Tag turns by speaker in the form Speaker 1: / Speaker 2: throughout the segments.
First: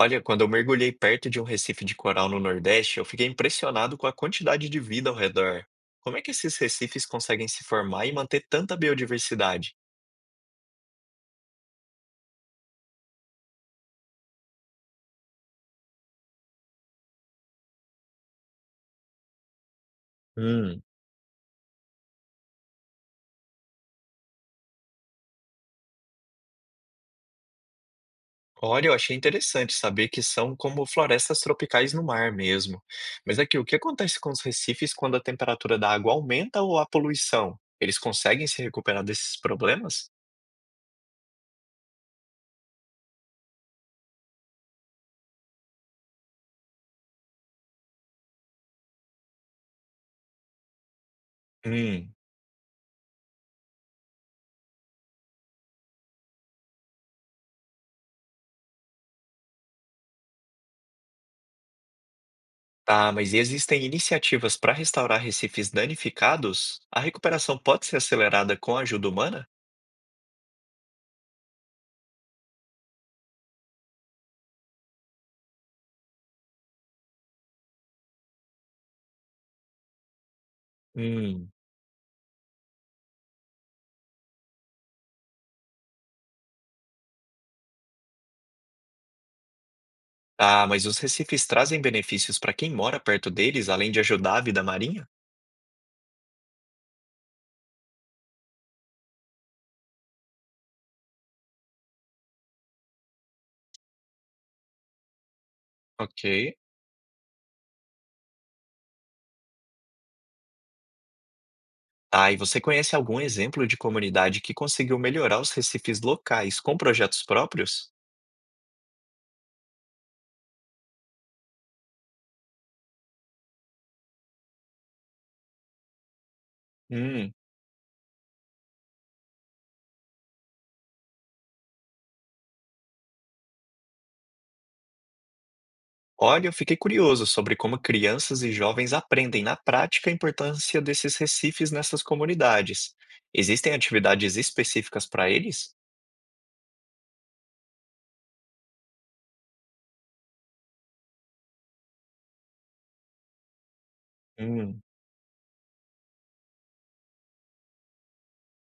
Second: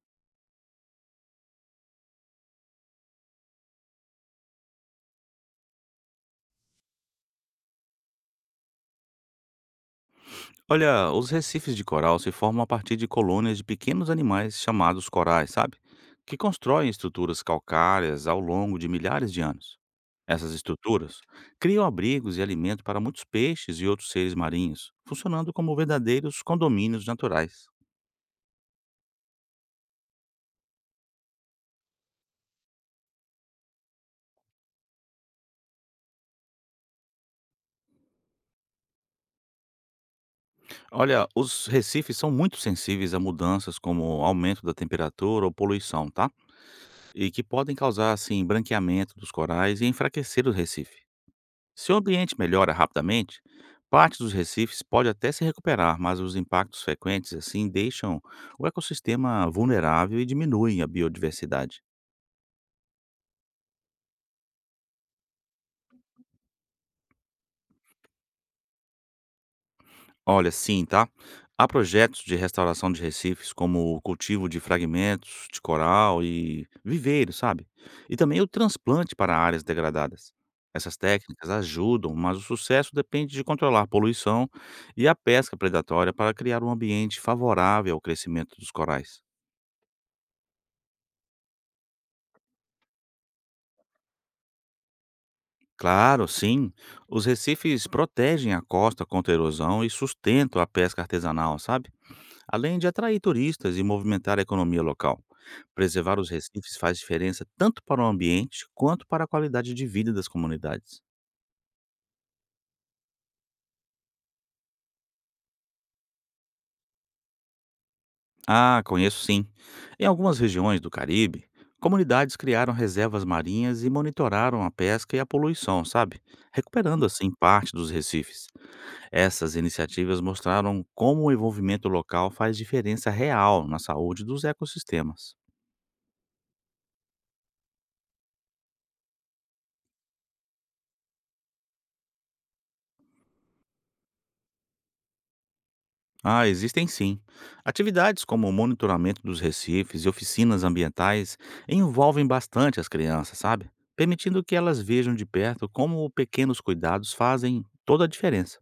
Speaker 1: Olha, quando eu mergulhei perto de um recife de coral no Nordeste, eu fiquei impressionado com a quantidade de vida ao redor. Como é que esses recifes conseguem se formar e manter tanta biodiversidade?
Speaker 2: Olha, os recifes de coral se formam a partir de colônias de pequenos animais chamados corais, sabe? Que constroem estruturas calcárias ao longo de milhares de anos. Essas
Speaker 1: Hum.
Speaker 2: estruturas criam abrigos e alimento para muitos peixes e outros seres marinhos, funcionando como verdadeiros condomínios naturais.
Speaker 1: Olha, eu achei interessante saber que são como florestas tropicais no mar mesmo. Mas aqui, o que acontece com os recifes quando a temperatura da água aumenta ou a poluição? Eles conseguem se recuperar desses problemas?
Speaker 2: Olha, os recifes são muito sensíveis a mudanças como aumento da temperatura ou poluição, tá? E que podem causar, assim, branqueamento dos corais e enfraquecer o recife. Se o
Speaker 1: Hum.
Speaker 2: ambiente melhora rapidamente, parte dos recifes pode até se recuperar, mas os impactos frequentes assim deixam o ecossistema vulnerável e diminuem a biodiversidade.
Speaker 1: Tá, mas e existem iniciativas para restaurar recifes danificados? A recuperação pode ser acelerada com a ajuda humana?
Speaker 2: Olha, sim, tá? Há projetos de restauração de recifes, como o cultivo de fragmentos de coral e viveiro, sabe? E também o transplante para áreas degradadas. Essas técnicas
Speaker 1: Hum.
Speaker 2: ajudam, mas o sucesso depende de controlar a poluição e a pesca predatória para criar um ambiente favorável ao crescimento dos corais.
Speaker 1: Ah, mas os recifes trazem benefícios para quem mora perto deles, além de ajudar a vida marinha?
Speaker 2: Claro, sim. Os recifes protegem a costa contra a erosão e sustentam a pesca artesanal, sabe? Além de atrair turistas e movimentar a economia local. Preservar
Speaker 1: Ok.
Speaker 2: os recifes faz diferença tanto para o ambiente quanto para a qualidade de vida das comunidades.
Speaker 1: Ah, e você conhece algum exemplo de comunidade que conseguiu melhorar os recifes locais com projetos próprios?
Speaker 2: Ah, conheço sim. Em algumas regiões do Caribe, comunidades criaram reservas marinhas e monitoraram a pesca e a poluição, sabe? Recuperando assim
Speaker 1: Hum.
Speaker 2: parte dos recifes. Essas iniciativas mostraram como o envolvimento local faz diferença real na saúde dos ecossistemas.
Speaker 1: Olha, eu fiquei curioso sobre como crianças e jovens aprendem na prática a importância desses recifes nessas comunidades. Existem atividades específicas para eles?
Speaker 2: Ah, existem sim. Atividades como o monitoramento dos recifes e oficinas ambientais envolvem bastante as crianças, sabe? Permitindo que elas
Speaker 1: Hum.
Speaker 2: vejam de perto como pequenos cuidados fazem toda a diferença.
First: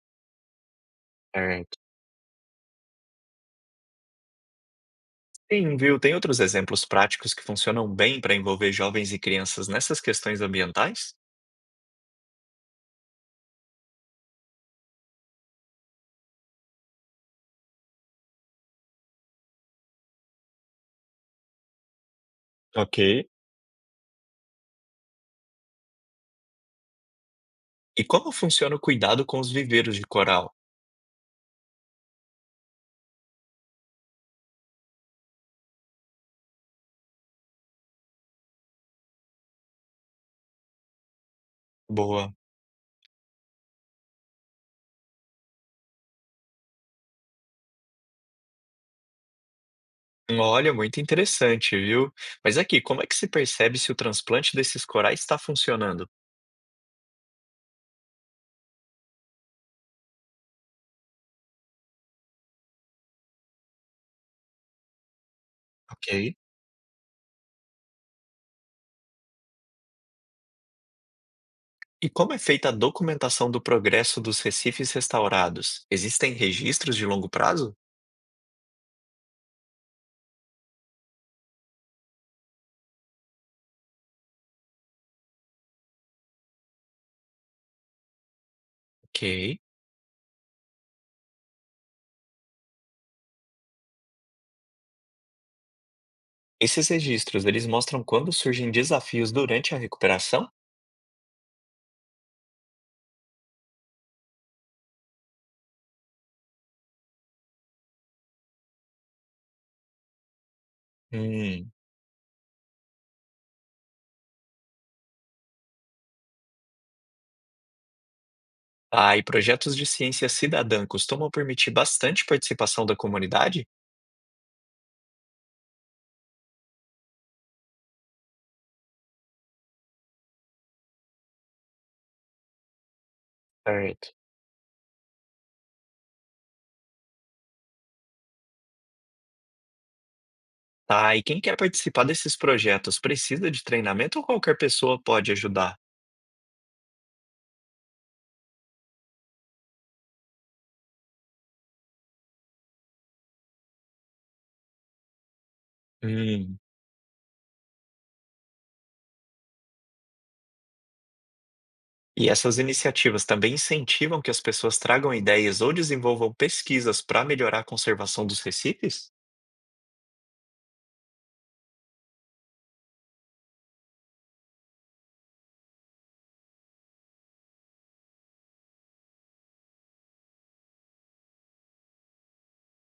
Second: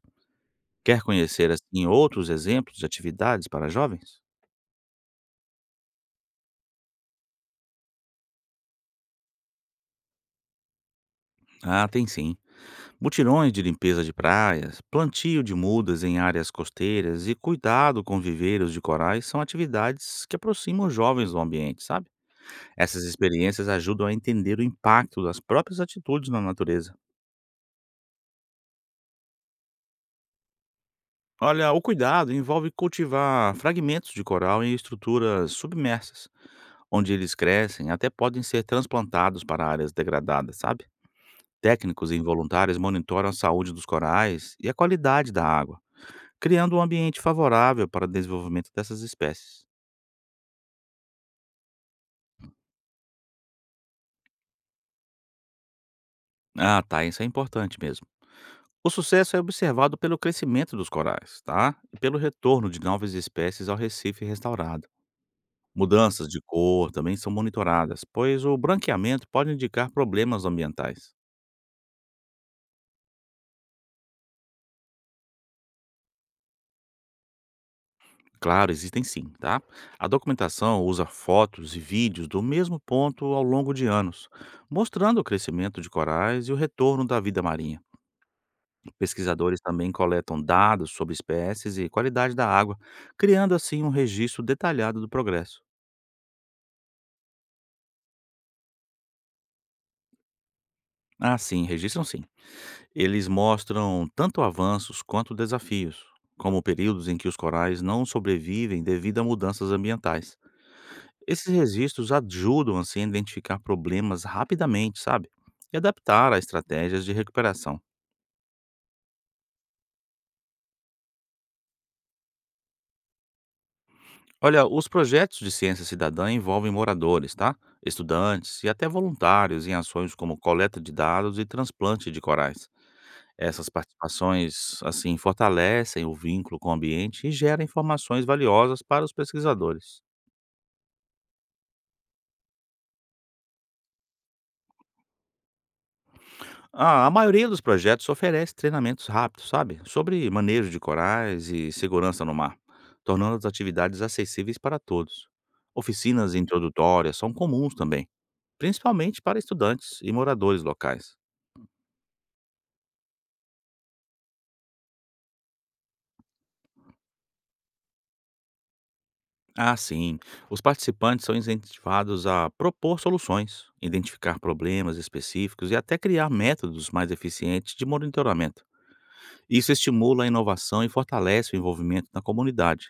Speaker 2: Quer conhecer
Speaker 1: Certo.
Speaker 2: assim outros exemplos de atividades para jovens?
Speaker 1: Sim, viu? Tem outros exemplos práticos que funcionam bem para envolver jovens e crianças nessas questões ambientais?
Speaker 2: Ah, tem sim. Mutirões de limpeza de praias, plantio de mudas em áreas costeiras e cuidado com viveiros de corais são atividades que aproximam os jovens do ambiente, sabe? Essas
Speaker 1: Ok.
Speaker 2: experiências ajudam a entender o impacto das próprias atitudes na natureza.
Speaker 1: E como funciona o cuidado com os viveiros de coral?
Speaker 2: Olha, o cuidado envolve cultivar fragmentos de coral em estruturas submersas, onde eles crescem até podem ser transplantados para áreas degradadas, sabe? Técnicos e
Speaker 1: Boa.
Speaker 2: voluntários monitoram a saúde dos corais e a qualidade da água criando um ambiente favorável para o desenvolvimento dessas espécies.
Speaker 1: Olha, muito interessante, viu? Mas aqui, como é que se percebe se o transplante desses corais está funcionando?
Speaker 2: Ah, tá, isso é importante mesmo. O sucesso é observado pelo crescimento dos corais, tá? E pelo retorno de novas espécies ao recife restaurado. Mudanças
Speaker 1: Ok.
Speaker 2: de cor também são monitoradas, pois o branqueamento pode indicar problemas ambientais.
Speaker 1: E como é feita a documentação do progresso dos recifes restaurados? Existem registros de longo prazo?
Speaker 2: Claro, existem sim, tá? A documentação usa fotos e vídeos do mesmo ponto ao longo de anos, mostrando o crescimento de corais e o retorno da vida marinha.
Speaker 1: Ok.
Speaker 2: Pesquisadores também coletam dados sobre espécies e qualidade da água, criando assim um registro detalhado do progresso.
Speaker 1: Esses registros, eles mostram quando surgem desafios durante a recuperação?
Speaker 2: Ah, sim, registram sim. Eles mostram tanto avanços quanto desafios, como períodos em que os corais não sobrevivem devido a mudanças ambientais. Esses
Speaker 1: Hum.
Speaker 2: registros ajudam assim a identificar problemas rapidamente, sabe? E adaptar a estratégias de recuperação.
Speaker 1: Ah, e projetos de ciência cidadã costumam permitir bastante participação da comunidade?
Speaker 2: Olha, os projetos de ciência cidadã envolvem moradores, tá? Estudantes e até voluntários em ações como coleta de dados e transplante de corais. Essas
Speaker 1: Certo.
Speaker 2: participações, assim, fortalecem o vínculo com o ambiente e geram informações valiosas para os pesquisadores.
Speaker 1: Tá, e quem quer participar desses projetos precisa de treinamento ou qualquer pessoa pode ajudar?
Speaker 2: Ah, a maioria dos projetos oferece treinamentos rápidos, sabe? Sobre manejo de corais e segurança no mar, tornando as atividades acessíveis para todos. Oficinas
Speaker 1: Hum.
Speaker 2: introdutórias são comuns também, principalmente para estudantes e moradores locais.
Speaker 1: E essas iniciativas também incentivam que as pessoas tragam ideias ou desenvolvam pesquisas para melhorar a conservação dos recifes?
Speaker 2: Ah, sim. Os participantes são incentivados a propor soluções, identificar problemas específicos e até criar métodos mais eficientes de monitoramento. Isso estimula a inovação e fortalece o envolvimento na comunidade.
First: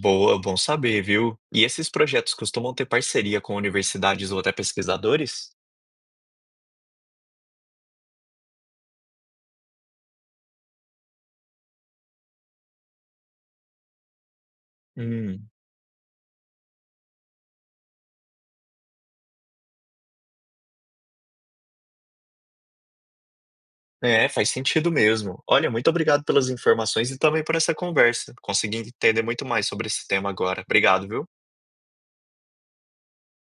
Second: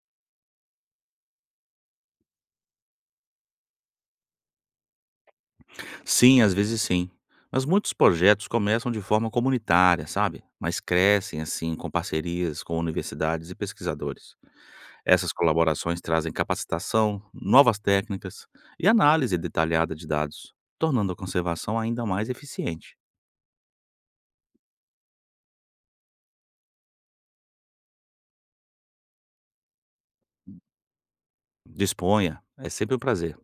Speaker 1: Boa, bom saber, viu? E esses projetos costumam ter parceria com universidades ou até pesquisadores?
Speaker 2: Sim, às vezes sim. Mas muitos projetos começam de forma comunitária, sabe? Mas crescem assim com parcerias com universidades e pesquisadores. Essas
Speaker 1: Hum.
Speaker 2: colaborações trazem capacitação, novas técnicas e análise detalhada de dados, tornando a conservação ainda mais eficiente.
Speaker 1: É, faz sentido mesmo. Olha, muito obrigado pelas informações e também por essa conversa. Consegui entender muito mais sobre esse tema agora. Obrigado, viu?
Speaker 2: Disponha, é sempre um prazer.